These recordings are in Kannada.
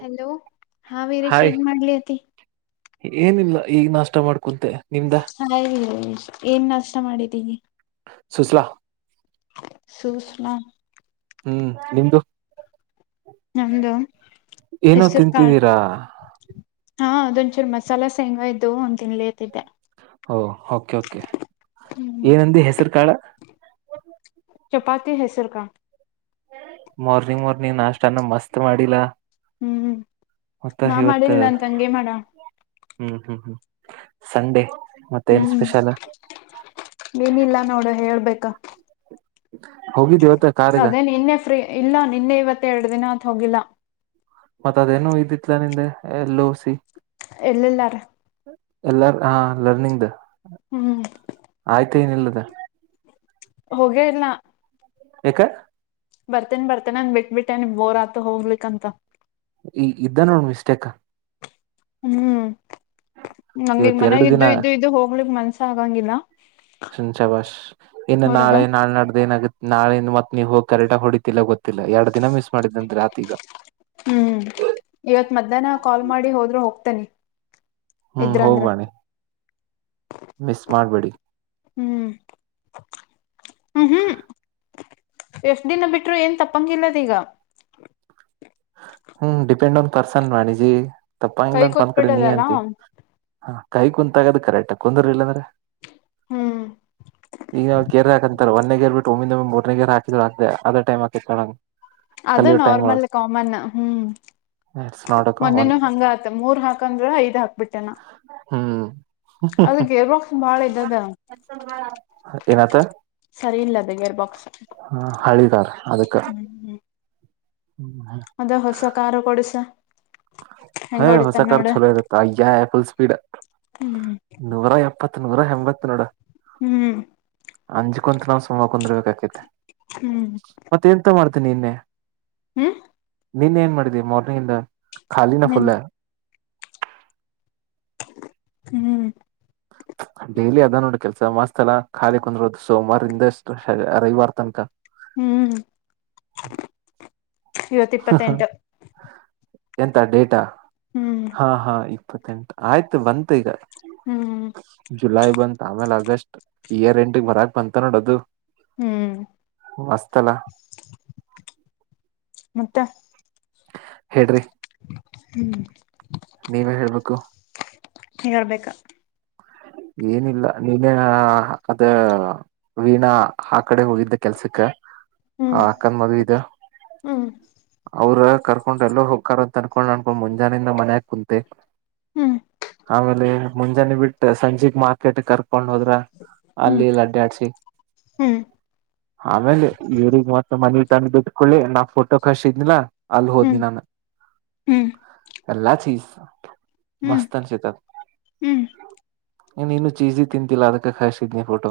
ಹಲೋ ಹಾ ವೀರ ಹಾಯ್ ಶೈನ ಮಾಡಲಿತಿ ಏನಿಲ್ಲ ಈಗ ನಾಷ್ಟ ಮಾಡ್ಕ ಹ ಏನ್ ನಷ್ಟ ಮಾಡಿದ್ದೀಿ ಸೂಚಲ ಸೂಷ್ಮ ಹ್ಮ್ ನಿಮ್ದು ನಮ್ದು ಏನೋ ಹೆಸರು ಕಾಳು ತಿಂತಿದ್ದೀರಾ ಹಾ ಅದೊಂದ್ಚೂರ್ ಮಸಾಲ ಸೇಂಗ ಇದ್ದು ಒಂದ ತಿನ್ಲೇತಿದ್ದೆ ಓ ಕೆ ಕೆ ಹ್ಮ್ ಏನಂದ ಹೆಸರು ಕಾಳ ಚಪಾತಿ ಹ ಸರ್ಕಾ ಮಾರ್ನಿಂಗ್ ಮಾರ್ನಿಂಗ್ ನಾಷ್ಟಾನ ಮಸ್ತ್ ಮಾಡಿಲ್ಲ ಹ್ಮ್ ಮತ್ತ ನಾ ಇವತ್ ಮಾಡಿಲ್ಲ ಅಂತ ಹಂಗಗೆ ಮಾಡ ಹ್ಮ್ ಹ್ಮ್ ಹ್ಮ್ ಸಂಡೆ ಮತ್ತೆ ಏನ್ ಹ್ಮ್ ಸ್ಪೆಷಲ್ ಏನಿಲ್ಲ ನೋಡು ಹೇಳ್ಬೇಕು ಹೋಗಿದ್ ಇವತ್ತ ಕಾರಾರ್ಗ ಅದೇ ನಿನ್ನೆ ಫ್ರೀ ಇಲ್ಲ ನಿನ್ನೆ ಇವತ್ತು ಎರಡು ದಿನ ಆತ್ ಹೋಗಿಲ್ಲ ಮತ್ತತ್ ಅದೇನು ಇದಿತ್ಲಾ ನಿಂದೆ ಎ ಲೋಸಿ ಎಲ್ಲಲ್ಲಾರ ಎಲ್ಲರ್ ಹಾ ಲರ್ನಿಂಗ್ ದ ಹ್ಮ್ ಮತ್ತ ಏನಿಲ್ಲದ ಹೋಗೇ ಇಲ್ಲ ಇ ಬರ್ತೇನ್ ಬರ್ತೇನೆ ಅಂದ ಬಿಟ್ಟಬಿಟ್ಟೇನೆ ೋರ್ ಆತ ಹೋಗ್ಲಿಕ್ಂತ ಈ ಇದ್ದ ನೋಡ ಮಿಸ್ಟೇಕ ಹ್ಮ್ ನಂಗಿಗ್ ಇವತ್ ಮನಾಗ ಎರಡು ಇದ್ದು ದಿನ ಇದ್ದು ಇದು ಹೋಗ್ಲಿಕ್ ಮನ್ಸ ಆಗಂಗಿಲ್ಲ ಸುಂಚ ಬಾಸ್ ಇನ್ನು ಹೊರಗ ನಾಳೆ ನಾಳೆ ನಡ್ದ ಏನಾಗುತ್ತೆ ನಾಳೆಿಂದ ಮತ್ತತ್ ನೀವವು ಹೋಗಿ ಕರೆಕ್ಟಗ ಹೊಡಿತತಿ ಇಲ್ಲ ಗೊತ್ತಿಲ್ಲ ಎರ ದಿನ ಮಿಸ್ ಮಾಡಿದ್ದ ಅ್ರೆ ಆತೀಗ ಹ್ಮ್ ಇವತ್ ಮಧ್ಯಾಹ್ನ ಕಾಲ್ ಮಾಡಿ ಹೋದ್ರು ಹೋಗ್ತನಿ ಹ್ಮ್ ಹೋಗ್ಬಣಿ ಮಿಸ್ ಮಾಡ್ಬೇಡಿ ಹ್ಮ್ ಹ್ಮ್ ಹ್ಮ್ ಎಫ್ಡಿನ ಬಿಟ್ರು ಏನ್ ತಪ್ಪಂಗಿಲ್ಲದೀಗ ಹ್ಮ್ ಡಿಪೆಂಡ್ ನ್ ಪರ್ಸನ್ ವಾಣಿಜಿ ಕೈ ತಪ್ಪಂಗಿಲ್ಲ ಅಂತ ಒಂದ್ ಕಡೆ ನೀ ಕೂತ್ಬಿಟ್ಟದಲ್ಲ ಅಂತಿ ಹ ಕೈ ಕುಂತಾಗದು ಕರೆಕ್ಟ್ ಕುಂದರ್ಿಲ್ಲ ಅಂದ್ರೆ ಹ್ಮ್ ಈಗ ನ ಕೇರ್ ಹಾಕಂತಾರ ಒಂದ ಗರ್ ಬಿಟ್ಟ ಒಮ್ಮ ಮೂರ್ನೇ ಹಕಿದ್ರ ಅದ ೈಮ ಹಾಕ ಕ ಅದು normal common hmm it's not a common ಮೊನ್ನೆನು ಹಂಗ ಆತ ಮೂರ್ ಹಾಕಂದ್ರ ಐದ್ ಹಾಕ್ಬಿಟ್ಟೇನಾ ಹ್ಮ್ ಬಾಳ ಇದದ ಏನು ಆಯಿತು ಸರಿ ಇಲ್ಲ ಅದ ಗೇರ್ ಬಾಕ್ಸ್ ಹ್ಮ್ ಹ್ಮ್ ಹ್ಮ್ ಅದ ಹೊಸ ಕಾರು ಕೊಡಸ ಹ ಹೆಂಗ ಹೊಡಿತನ್ ಹೊಸಕಾರ ನೋಡ ಚಲೋಯ ುಲ್ ಸ್ಪೀಡ್ ಹ್ಮ್ ನೂರ ಎಪ್ಪತ್ತು ಹ ನೂರ ಎಂಬತ್ತ ನೂಡ ಹ್ಮ್ ಅಂಜಕೊಂತ ನಾವ್ ಸುಮ್ಮ ಕುಂದರ್ಬೇಕಕೈತೆ ಹ್ಮ್ ಮತ್ತ ಎಂತ ಮಾಡ್ತೇನಿ ನಿನ್ನೆ ಹ್ಮ್ ನಿನ್ ಏನ್ ಮಾಡಿದಿ ಮಾರ್ನಿಂಗ್ ಇಂದ ಖಾಲಿನೆ ಫುಲ್ ಹ್ಮ್ ಡೇಲಿ ಅದ ನೋಡಿ ಕೆಲ್ಸ ಮಾಸ್ತ್ ಎಲ್ಲಾ ಖಾಲಿ ಕುಂದ್ರೋದು ಸೋಮವಾರಿಂದ ಅಷ್ಟು ರವಿವಾರ ತನಕ ಹ್ಮ್ ಇವತ್ತ ಇಪ್ಪತ್ತೆಂಟು ಎಂತ ಡೇಟಾ ಹ್ಮ್ ಹಾ ಹಾ ಇಪ್ಪತ್ತೆಂಟು ಆಯ್ತು ಬಂತು ಈಗ ಹ್ಮ್ ಜುಲೈ ಬಂತ ಆಮೇಲೆ ಆಗಸ್ಟ್ ಇಯರ್ ಎಂಡ್ ಬರಕ್ ಬಂತ ನೋಡ ಅದು ಹ್ಮ್ ಮಸ್ತ್ ಅಲ್ಲ ಮತ್ತೆ ಹೇಳ್ರಿ ಹ್ಮ್ ನೀವೇ ಹೇಳ್ಬೇಕು ಹೇಳಬೇಕು ಏನಿಲ್ಲ ನೀನ ಅದ ವೀಣಾ ಆ ಕಡೆ ಹೋಗಿದ್ದ ಕೆಲ್ಸಕ್ಕ ಹ್ಮ್ ಆ ಅಕ್ಕನ ಮದುವೆ ಇದೆ ಹ್ಮ್ ಅವರ ಕರ್ಕೊಂಡು ಎಲ್ಲೋ ಹೋಗಕ್ಕಾರದ ಅನ್ಕೊಂಡ್ ಅನ್ಕೊಂಡ್ ಮುಂಜಾನೆಂದ ಮನ್ಯಾಗ ಕುಂತೆ ಹ್ಮ್ ಆಮೇಲೆ ಮುಂಜಾನೆ ಬಿಟ್ಟ ಸಂಜೆ ಮಾರ್ಕೆಟ್ ಕಾರ್ ಕಕೊಂಡ್ ಹೋದ್ರ ಹ್ಮ್ ಅಲ್ಲಿಲ್ಲಿ ಅಡ್ಡ ಆಡ್ಸಿ ಹ್ಮ್ ಆಮೇಲೆ ಇವ್ರಗ್ ಮತ್ತತ್ ಮನ ತಂದು ಬಿಟ್ಕೊಳ್ಳಿ ನಾವ ಫೋಟೋ ಕಸಿದ್ಲ ಅಲ್ ಹೋದನಿ ಹ್ಮ್ ನಾನು ಹ್ಮ್ ಎಲ್ಲ ಚೀಸ್ ಹ್ಮ್ ಮಸ್ತ ಅನಿಸ್ತಾ ಹ್ಮ್ ಇನ್ ಇನು ಚೀಸಿ ತಿಂದಿಲ್ಲಾ ಅದಕ್ಕೆ ಕಸಿದ್ನಿ ಫೋಟೋ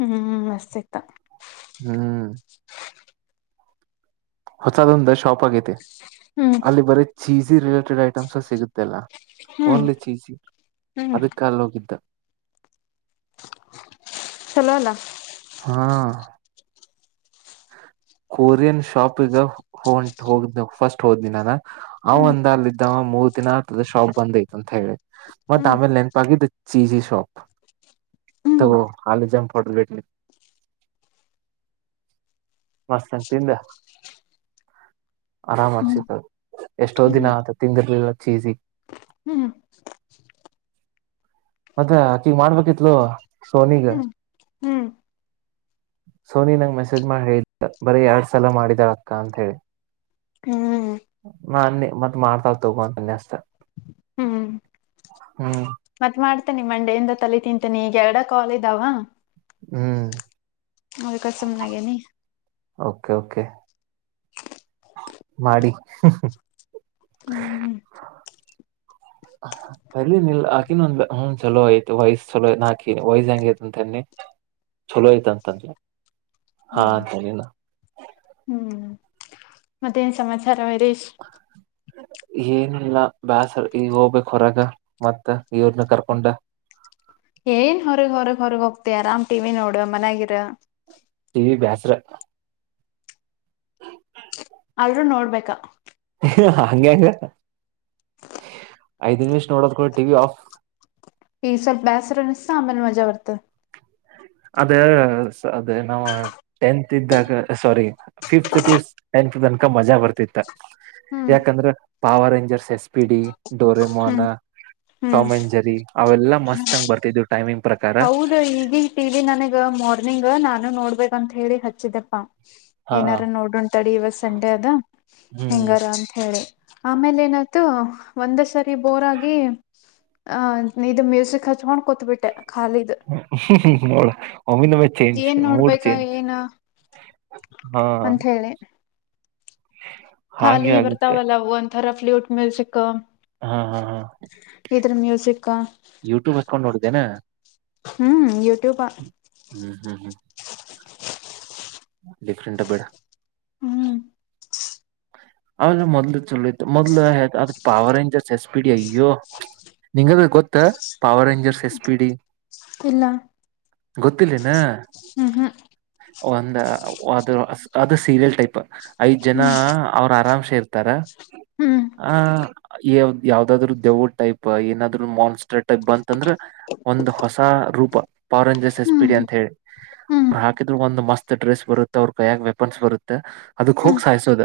ಹ್ಮ್ ಮಸ್ತಿತ್ತು ಹ್ಮ್ ಹೊಸದೊಂದ ಶಾಪ್ ಆಗೈತೆ ಹ್ಮ್ ಅಲ್ಲಿ ಬರೀ ಚೀಸ್ ಚಿಸ್ ರಿಲೇಟೆಡ್ ಐಟಂಹೇ ಸಿಕ್ತದೆ ಎಲ್ಲಾ ಹ್ಮ್ ಓನ್ಲಿ ಚೀಸಿ ಹ್ಮ್ ಅಲ್ಲಿ ಹೋಗಿದ್ದ ಚಲೋ ಅಲ್ಲ ಹಾ ಕೊರಿಯನ್ ಶಾಪ್ ಈಗ ಹೊಂಟ ಹೋಗ ಫಸ್ಟ್ ಹೋದನಿ ನಾನ ಅವ ಹ್ಮ್ ಒಂದ್ ಅಲ್ಲಿ ಇದಿದ್ದವ ಮೂರ್ ದಿನ ಶಾಪ್ ಬಂದ್ ಅಂತ ಹೇಳಿದ ಮತ್ತ ಹ್ಮ್ ಆಮೇಲೆ ನೆನಪು ಆಗಿದ್ದು ಚೀಜಿ ಶಾಪ್ ಹ್ಮ್ ಮತ್ತೆ ಅಲ್ಲಿ ಜಂಪ್ ಹೊಡೆದ [inaudible] ಮಾಸ್ತಗಿ ತಿಂದು ಆರಾಮ ಹ್ಮ್ ಆಗ್ಸತ ಎಷ್ಟೋ ದಿನ ಹ್ಮ್ ಆತ ತಿಂದಿರ್ಲಿಲ್ಲ ಚೀಸಿಗೆ ಹ್ಮ್ ಮತ್ತ ಆಕಿಗ್ ಮಾಡ್ಬೇಕಿತ್ಲು ಸೋನಿಗ ಹ್ಮ್ ಹ್ಮ್ ಸೋನಿ ನಂಗ ಮೆಸೇಜ್ ಮಾಡಿ ಹೇಳಿದ್ದ ಬರೀ ಎರಡ್ ಸಲ ಮಾಡಿದಾಳ ಅಕ್ಕ ಅಂತ ಹೇಳಿ ಹ್ಮ್ ನಾನೆ ಮತ್ ಮಾಡ್ತಾರೇ ತಗೋ ಅಂದೇ ಅಷ್ಟೇ ಮತ್ತ್ ಮಾಡ್ತನಿ ಮಂಡೇಯಿಂದ ತಲೆ ತಿಂತನಿ ಈಗ ಎರಡ ಕಾಲ್ ಇದಾವ ಹ್ಮ್ ಅದಕ್ಕ ಸುಮ್ನಾಗೇನಿ ಓಕೆ ಓಕೆ ಮಾಡಿ ಹ್ಮ್ ತಲ್ಲಿ ನಿಲ್ ಆಕಿನ ಒಂದ್ ಹ್ಮ ಚಲೋ ಆಯ್ತು ವಯ್ಸ್ ಚಲೋ ವಯ್ಸ್ ಹೆಂಗಯ್ತಂತನ್ನಿ ಚಲೋ ಇದಂತ ಹ್ಮ್ ಹ್ಮ್ ಮತ್ತೇನ್ ಸಮಾಚಾರ [unintelligible] ಏನಿಲ್ಲ ಬ್ಯಾಸರ್ ಈಗ ಹೋಗ್ಬೇಕ ಹೊರಗ ಮತ್ತ ಇವ್ರನ್ನ ಕರ್ಕೊಂಡ ಏನ್ ಹೊರಗ್ ಹೊರಗ್ ಹೊರಗ್ ಹೋಗ್ತಿ ಆರಾಮ್ ಟಿವಿ ನೋಡು ಮನ್ಯಯಾಗ ಇರು ಟಿ ವಿ ಬ್ಯಾಸರ ಆದ್ರು ನೋಡಬೇಕಾ ಹಂಗೆ ಐದ್ ನಿಮಿಷ ನೋಡೋಕು ಟಿವಿ ಆಫ್ ಈ ಸಲ್ ಬಸರ ನಿಸಾಮೇಲೆ ಮಜಾ ಆರ್ತ ಅದ ಅದ ನಾ ಟತ್ ಇದ್ದಾಗ ಸಾರಿ ಫಫತ್ ಟ ತನಕ ಮಜಾ ಬರ್ತಿತ್ತ ಹ್ಮ್ ಯಾಕಂದ್ರೆ power Rangers S P D ಡೋರೆ ಮೊಹನ ಹ್ಮ್ ಹ್ಮ್ ಟಾಮ್ ಎಂಜರಿ ಅವೆಲ್ಲ ಮಸ್ತ್ಂಗ ಬರ್ತಿದ್ವು ಟೈಮಿಂಗ್ ಪ್ರಕಾರ ಹೌದ ಈಗಟಲಿ ನನಗ ಮಾರ್ನಿಂಗ್ ನಾನು ನೋಡ್ಬೇಕಂತ ಹೇಳಿ ಹಚ್ಚಿದಪ್ಪಾ ಹಾ ಏನಾರ ನೋಡ್ ಉಂತಾಡಿ ಇವಾಗ ಸಂಡೆ ಅದ ಹ್ಮ್ ಹೆಂಗಾರ ಅಂತ ಹೇಳಿ ಆಮೇಲೆ ಏನಾಯ್ತು ಒಂದ ಸರಿ ಬೋರ್ ಆಗಿ ಅಹ ಇ ಮ್ಯೂಸಿಕ್ ಹಚ್ಕೊಂಡ್ ಕತ್ಬಿಟ್ಟೆ ಹ ಹ್ಮ್ ಹ್ಮ್ ನೋಳ ಒಮಿನಮ ಚೇಂಜ ಏನ್ ಮೂಡ್ ನೋಡ್ಬೇಕಾ ಚೇಂಜ ಏನ ಹಾ ಅಂತ ಹೇಳಿ ಹಾಗೆ ಖಾಲಿ ಆಗುತ್ತೆ ಬರ್ತಾವಲ್ಲ ಒಂದಥರ ಫ್ಲಯೂಟ್ ಮ್ಯಲ್ಸಿಕ್ ಹಾ ಹಾ ಹಾ ಮ್ಯೂಸಿಕ್ ಯೂಟ್ಯೂಬ್ ಹಸ್ಕೊಂಡ್ ನೋಡಿದ್ದೇನಾ ಹ್ಮ್ ಇವತ್ತು ಹ್ಮ್ ಹ್ಮ್ ಹ್ಮ್ ಕ್ಕ್ರಂಟ ಬೇಡ ಹ್ಮ್ ಅವಲ್ಲ ಮೊದ್ಲು ಚಲ ಇತ್ತು ಮೊದ್ಲು ಅದ ಪಾವರ್ ಇಂಜಸ್ ಎಸ್ಪೀಡ್ ಅಯ್ಯೋ ನಿಂಗದ್ರೆ ಗೊತ್ತ power rangers S P D ಇಲ್ಲ ಗೊತ್ತಿಲ್ಲಿನ ಹ್ಮ್ ಹ್ಮ್ ಒಂದ ಅದು ಅದು ಸೀರಿಯಲ್ ಟೈಪ್ ಐದ್ ಜನ ಅವ್ರ ಆರಾಮ್ಸೆ ಇರ್ತಾರ ಆ ಯ ಯಾವ್ದಾದ್ರು ದೆವು ಟೈಪ್ ಏನಾದ್ರು ಮಾನ್ಸ್ಟರ್ ಟೈಪ್ ಬಂತಂದ್ರ ಒಂದ್ ಹೊಸ ರೂಪ ಪಾರಂಜರ್ಸ್ ಎಸ್ ಪಿಡಿ ಹ್ಮ್ ಅಂತ ಹೇಳಿ ಹ್ಮ್ ಅವರು ಹಾಕಿದ್ರು ಒಂದು ಮಸ್ತ್ ಡ್ರೆಸ್ ಬರುತ್ತೆ ಅವ್ರ ಕೈಯ ವೆಪನ್ಸ್ ಬರುತ್ತೆ ಅದಕ್ ಹೋಗಿ ಸಾಯಿಸೋದ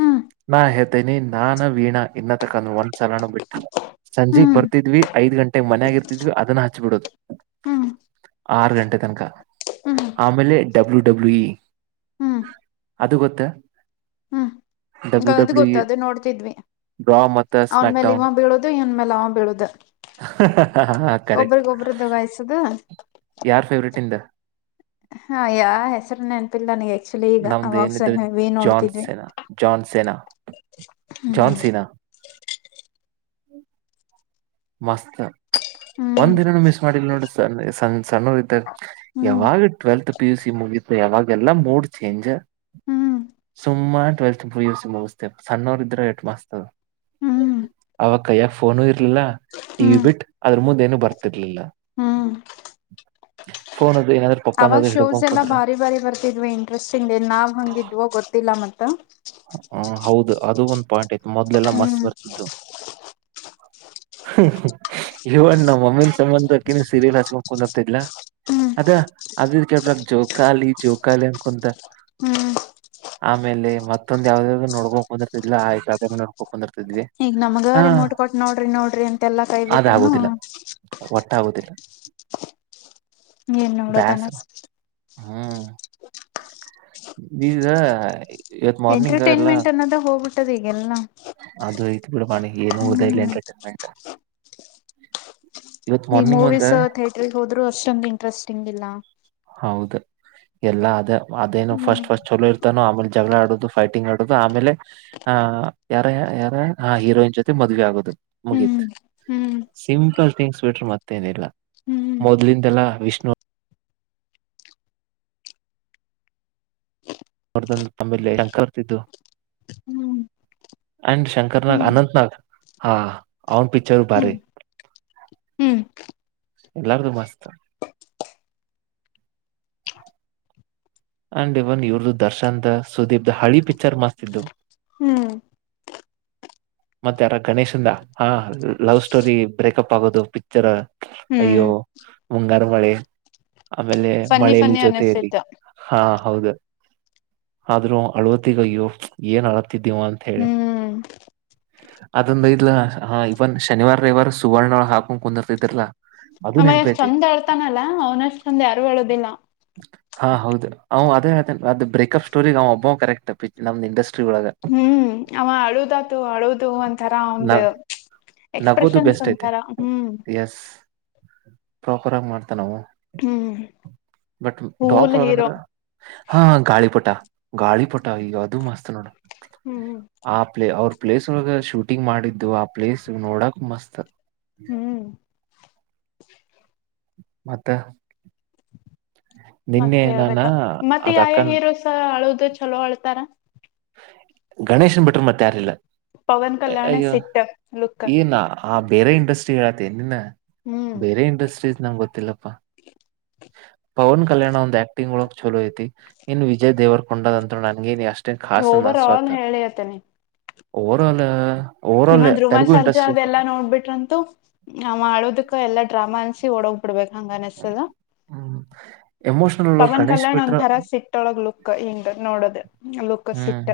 ಹ್ಮ ನಾ ಹೇಳ್ತೇನಿ ನಾನ ವೀಣ ಇನ್ನ ತಕಾನ ಒಂದ್ ಸಲಾನ ಬಿಟ್ಟಿಲ್ಲ ಸಂಜೆಗ್ ಹ್ಮ್ ಬರ್ತಿದ್ವಿ ಐದ್ ಗಂಟೆಗೆ ಮನ್ ಆಗರ್ತಿದ್ವಿ ಅದನ್ನ ಹಚ್ಬಿಡೋದು ಹ್ಮ್ ಆರು ಗಂಟೆ ತನಕ ಹ್ಮ್ ಆಮೇಲೆ ಡಬ್ಲ್ಯೂ ಡಬ್ಲ್ಯೂಇ ಹ್ಮ್ ಅದು ಗೊತ್ತ ಹ್ಮ್ ಡಬ್ಲ್ಯೂ ಅದು ಡಬ್ಲ್ಯೂ ಗೊತ್ತ ಇ ಅದು ನೋಡ್ತಿದ್ವಿ ಡ್ರಾ ಮತ್ತ ಅವನ್ ಸ್ಮ್ಯಾಕ್ ಮೇಲೆ ಡೌನ್ ಇವ ಬೀಳುದು ಇವನ್ ಮೇಲೆ ಅವ ಬೀಳುದ ಒಬರಿ ಕರೆಕ್ಟ್ ಗೊಬರದ್ದಗಾಯ್ಸದ ಯಾರ್ ಫೇವ್ರೇಟ್ ಇಂದ [inaudible] ಹಾ ಯಾವ ಹೆಸರನ್ನ ನೆಪಿಲ್ಲ ನನಗೆ ಆಕ್ಚುಲಿ ಈಗ ನಮ್ದ ಏನಿದ್ರು ಅವಾಗ ವೀ ನೋಡ್ತಿದ್ವಿ ಜನ್ಸಿನ ಹ್ಮ್ ಮಸ್ತ್ ಹ್ಮ್ ಒಂದ್ ದಿನನು ಮಿಸ್ ಮಾಡಲ್ ನೋಡ ಸ ಸಣ್ಣ ಸಣ್ಣರ್ ಇದ್ದಾಗ ಹ್ಮ್ ಯಾವಾಗ ಟ್ವೆಲ್ತ್ ಪಿ ಯು ಸಿ ಮುಗತ್ತು ಯಾವಾಗ ಎಲ್ಲಾ ಮೂಡ್ ಚೇಂಜ್ ಹ್ಮ್ ಸುಮ್ಮ ಟ್ವೆಲ್ತ್ ಸಸ್ತೇ ಸಣ್ಣವರ್ ಇದ್ರೆ ಎಷ್ಟು ಮಾಸ್ತ್ ಹ್ಮ್ ಅವ ಕೈಯ್ಯ ಫೋನು ಇರ್ಲಿಲ್ಲ ಟಿವಿ ಹ್ಮ್ ಬಿಟ್ ಅದ್ರ ಮುಂದೆ ಏನು ಬರ್ತಿರ್ಲಿಲ್ಲ ಹ್ಮ್ ಫೋನ್ ಅದು ಏನಾದ್ರೂ ಅವಾಗ ಪಪ್ಪನದು ಶೋಸ್ ಹಿಡ್ಕೊಂಡ್ ಎಲ್ಲಾ ಕುಂದ್ರ ಬಾರಿ ಬಾರಿ ಬರ್ತಿದ್ವಿ ಇಂಟ್ರೆಸ್ಟಿಂಗ್ ನಾವ್ ಹಂಗಿದ್ವೋ ಗೊತ್ತಿಲ್ಲ ಮತ್ತ ಹ ಹೌದು ಅದು ಒಂದ್ ಪಾಯಿಂಟ್ ಆಯ್ತು ಮೊದ್ಲೆಲ್ಲಾ ಮಸ್ತ್ ಬರ್ತಿದ್ದು ಹ ಇವಣ ನಮ್ಮ ಮಮ್ಮಿನ್ ಸಂಬಂಧ ಅಕ್ಕಿನ ಸೀರಿಯಲ್ ಹಚ್ಬೇಕ ಕುಂದ್ ಆ್ತಿದ್ಲಾ ಹ್ಮ್ ಅದ ಅದ ಕಬ್ರ ಜೋಕಾಲಿ ಜೋಕಾಲಿ ಅನ್ಕೊಂತ ಹ್ಮ್ ಆಮೇಲೆ ಮತ್ತೊಂದ್ ಯಾವ್ದದಾದ್ರು ನೋಡ್ಕೋಕ್ ಬಂದಿರ್ತಿಲ್ಲ ಆಯ್ಕ ನೋಡ್ಕೋ ಬಂದಿರ್ ಈಗ್ ನಮಗ ರಿಮೋಟ್ ಕೊಟ್ ನೋಡ್ರಿ ನೋಡ್ರಿ ಅಂತೆಲ್ಲಾ ಕೈ ಬಿಟರುೂನು ತ್ತಗುದಿಲ್ಲ ಏನ್ ನೋಡೋದನ ಹ್ಮ್ ಬ ಎಂಟರ್ಟೈನ್ಮೆಂಟ್ ಅನ್ನೋದ ಹೋಗ್ಬಿಟ್ಟದ ಈಗೆಲ್ಲ ಏನುದ ಎಂಟರ್ಟೈನ್ಮೆಂಟ್ ಇವತ್ ಈ ಮಾರ್ನಿಂಗ್ ಒಂದ ಮೂವೀಸ್ ಥೇಟರ್ ಹೋದ್ರು ಅಷ್ಟೊಂದು ಇಂಟ್ರೆಸ್ಟಿಂಗ್ ಇಲ್ಲ ಎಲ್ಲ ಅದೇ ಅದೇನು ಫಸ್ಟ್ ಹ್ಮ್ ಫಸ್ಟ್ ಚಲೋ ಇರ್ತಾನೋ ಆಮೇಲೆ ಜಗಳ ಆಡೋುದು ಫೈಟಿಂಗ್ ಆಡೋದು ಆಮೇಲೆ ಆಹ ಯಾರ ಯಾರ ಆ ಹೀರೋಯಿನ್ ಜೊತೆ ಮದ್ೆ ಆಗೋದು ಹ್ಮ್ ಮುಗೀತ್ ಹ್ಮ್ ಸಿಂಪಲ್ ಥಿಂಗ್ ಸ್ವೆಟರ್ ಮತ್ತೇನಿಲ್ಲ ಹ್ಮ್ ಮೊದ್ಲಿಂದೆಲ್ಲಾ ವಿಷ್ಣು ಅವರ್ದನ್ನು ತಂಬಲೆ ಅಂಕರ್ತಿದ್ದು ಹ್ಮ್ ಅಂಡ ಶಂಕರ ನಾಗ ಹ್ಮ್ ಅನಂತ ನಾಗ ಹಾ ಅವನ್ ಪಿಚರ್ ಭಾರಿ ಹ್ಮ್ [unintelligible] ಎಲ್ಲಾರ್ಗು ಮಸ್ತ್ ಅಂಡ್ ಇವನ್ ಇವ್ರ್ದ ದರ್ಶನ್ ಸುದೀಪ್ ದ ಹಳಿ ಪಿಕ್ಚರ್ ಮಸ್ತಿದ್ದು ಹ್ಮ ಮತ್ತೆ ಯಾರ ಗಣೇಶಿಂದ ಹಾ ಲವ್ ಸ್ಟೋರಿ ಬ್ರೇಕಪ್ ಆಗೋದು ಪಿಕ್ಚರ್ ಹ್ಮ್ ಅಯ್ಯೋ ಮುಂಗಾರು ಮಳೆ ಆಮೇಲೆ ಫನ್ನಿ ಮಳಲಿ ಫನ್ನಿ ಜೊತೆಯಲ್ಲಿ ಅನಿಸ್ತಿತ್ತು ಹಾ ಹೌದು ಆದ್ರೂ ಅಳ್ವತ್ತಗಯ್ಯೋ ಏನ್ ಅಳತ್ತಿದ್ದೀವ ಅಂತ ಹೇಳಿ ಹ್ಮ್ ಅದಂದ ಇಲ ಇವನ್ ಶನಿವಾರ ರವಿವಾರ ಸುವರ್ಣಳ ಹಾಕೊಂಡ ಕುಂದಿರ್ತಿದರ್ಲಾ ಅಷ್ಟ್ ಚಂದ ಅಳ್ತಾನಲ್ಲ ಅವ್ನಷ್ಟ ಚಂದ ಯಾರು ಅಳುದಿಲ್ಲ ಹಾ ಹೌದು ಅವ್ ಅದೇ ಅದೇ ಅದ ಬ್ರೇಕಪ್ ಸ್ಟೋರಿಗ್ ಅವ ಒಬ್ಬ್ ಕರೆಕ್ಟ್ ನಮ್ದ್ ಇಂಡಸ್ಟ್ರಿ ಒಳಗ ಹ್ಮ್ ಅವ ಅಳುದತು ಅಳೂದು ಒಂತರ ನ ಒ್ದೆ ನಗೋದು ಎಕ್ಸ್ಪ್ರೆಷನ್ಸ್ ಬೆಸ್ಟ್ ಐತೆ ಅಂತಾರ ಹ್ಮ್ ಎಸ್ ಪ್ರಾಪರ್ ಆಗಿ ಮಾಡ್ತಾ ನಾವು ಹ್ಮ್ ಬಟ್ ಬಡಾಪ್ ಫೂಲ್ ಹೀರೋ ಒಳಗಂದ್ರ ಹಾ ಗಾಳಿ ಪಟ ಗಾಳಿ ಪಟ ಆ ಈಗ ಅದು ಮಸ್ತ್ ನೋಡ ಹ್ಮ್ ಆಪ್ಲೆ ಅವರು ಪ್ಲೇಸ್ ಒಳ ಶೂಟಿಂಗ್ ಮಾಡಿದ್ದು ಆ ಪ್ಲೇಸ್ ನೋಡಕ್ ಮಸ್ತ್ ಹ್ಮ್ ಮತ್ತೆ ಮತ್ತೆ ಹೇಳ್ಬೇಕ ಮತ್ತೆ ಯ ಅದ್ ಯಾ ಅಕ್ಕನ್ ಹೀರೋಸ ಅಳುದ ಚಲೋ ಅಳ್ತಾರ ಗಣೇಶನ್ ಬಿಟ್ರ ಮತ್ತೆ ಯಾರಿಲ್ಲ ಪವನ್ ಕಲ್ಯಾಣ ಅಯ್ಯೋ ಸಿಟ್ಟ ಲುಕ್ ಏನ ಆ ಬೇರೆ ಇಂಡಸ್ಟ್ರಿ ಹೇಳತ್ತನಿನ ಹ್ಮ್ ಬೇರೆ ಇಂಡಸ್ಟ್ರೀಸ್ ನಂಗೆ ಗೊತ್ತಿಲ್ಲಪ್ಪಾ ಪವನ್ ಕಲ್ಯಾಣ ಒಂದ್ ಆಕ್ಟಿಂಗ್ ಒಳಗ್ ಚಲೋ ಐತಿ ಇನ್ ವಿಜಯ್ ದೇವರ್ ಕೊಂಡದಂತರು ನನ್ಗೇನಿ ಅಷ್ಟ ಓವರ್ ಆಲ್ ಹೇಳಿ ಅತನೆ ಓವರ ಆಲ್ ಓವರ್ ಆಲ್ ಇನ್ನೊಂದ್ ರುಮಾ ತೆಲುಗು ಸರ್ಜಾ ಇಂಡಸ್ಟ್ರೀಸ್ ಅದೆಲ್ಲಾ ನೋಡ್ಬಿಟ್ರಂತೂ ನ್ ಮಾಡೋದಕ್ಕ ಎಲ್ಲಾ ಡ್ರಾಮಾ ಅನ್ ಸಿ ಒಡೋಗ್ ಬಿಡ್ಬೇಕು ಹಂಗ ಅನಸ್ಸದ ಹ್ಮ್ ಎಮೋಷನಲ್ ಪವನ್ ಗಣೇಶ್ ಕಲ್ಯಾಣ್ ಬಿಟ್ರ ಒಂಥರ ಸಿಟ್ಟೊಳಗ್ ಲುಕ್ ಹಿಂಗ ನೋಡದ ಹ್ಮ್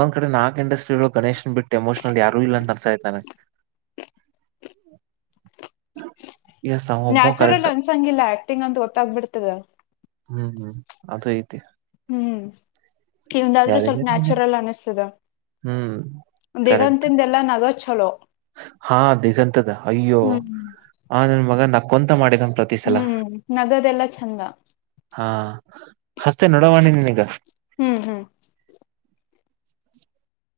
ಒಂದ್ ಕಡೆ ನಾಕ್ ಇಂಡಸ್ಟ್ರಿ ಗಣೇಶನ್ ಬಿಟ್ಟ ಎಮೋಷನಲ್ ಯಾರು ಇಲ್ಲ ಅಂತ ಅನಸಾ ಇದತಾನೆ ಹ್ಮ ನ್ಯಾಚುರಲ್ ಕರೆಕ್ಟ್ ಅನ್ಸಂಗಿಲ್ಲ ಆಕ್ಟಿಂಗ್ ಅಂತ ಗೊತ್ತಾಗಬಿಡ್ತದ ಹ್ಮ್ ಹ್ಮ್ ಅದ ಐತಿ ಹ್ಮ್ ಇಂದಾದ್ರೂ ಸ್ವಲ್ಪ ಯಾರಿಗಾರಿಗೇನೆ ನ್ಯಾಚುರಲ್ ಅನಿಸ್ತದ ಹ್ಮ್ ಕರೆಕ್ಟ್ ದೇಗಂತಿಂದ ಎಲ್ಲಾ ನಗ ಚಲೋ ಹಾ ದಿಗಂತದ ಅಯ್ಯೋ ಹ್ಮ್ ಆ ನನ್ ಮಗ ನಾ ಕೊಂತ ಮಾಡಿದ ಪ್ರತಿ ಸಲ ಹ್ಮ್ ನಗದೆಲ್ಲಾ ಚಂದ ಹಾ ಹಸ್ತೆ ನೋಡವಾಣಿ ನೀನ್ೀಗ ಹ್ಮ್ ಹ್ಮ್ [inaudible]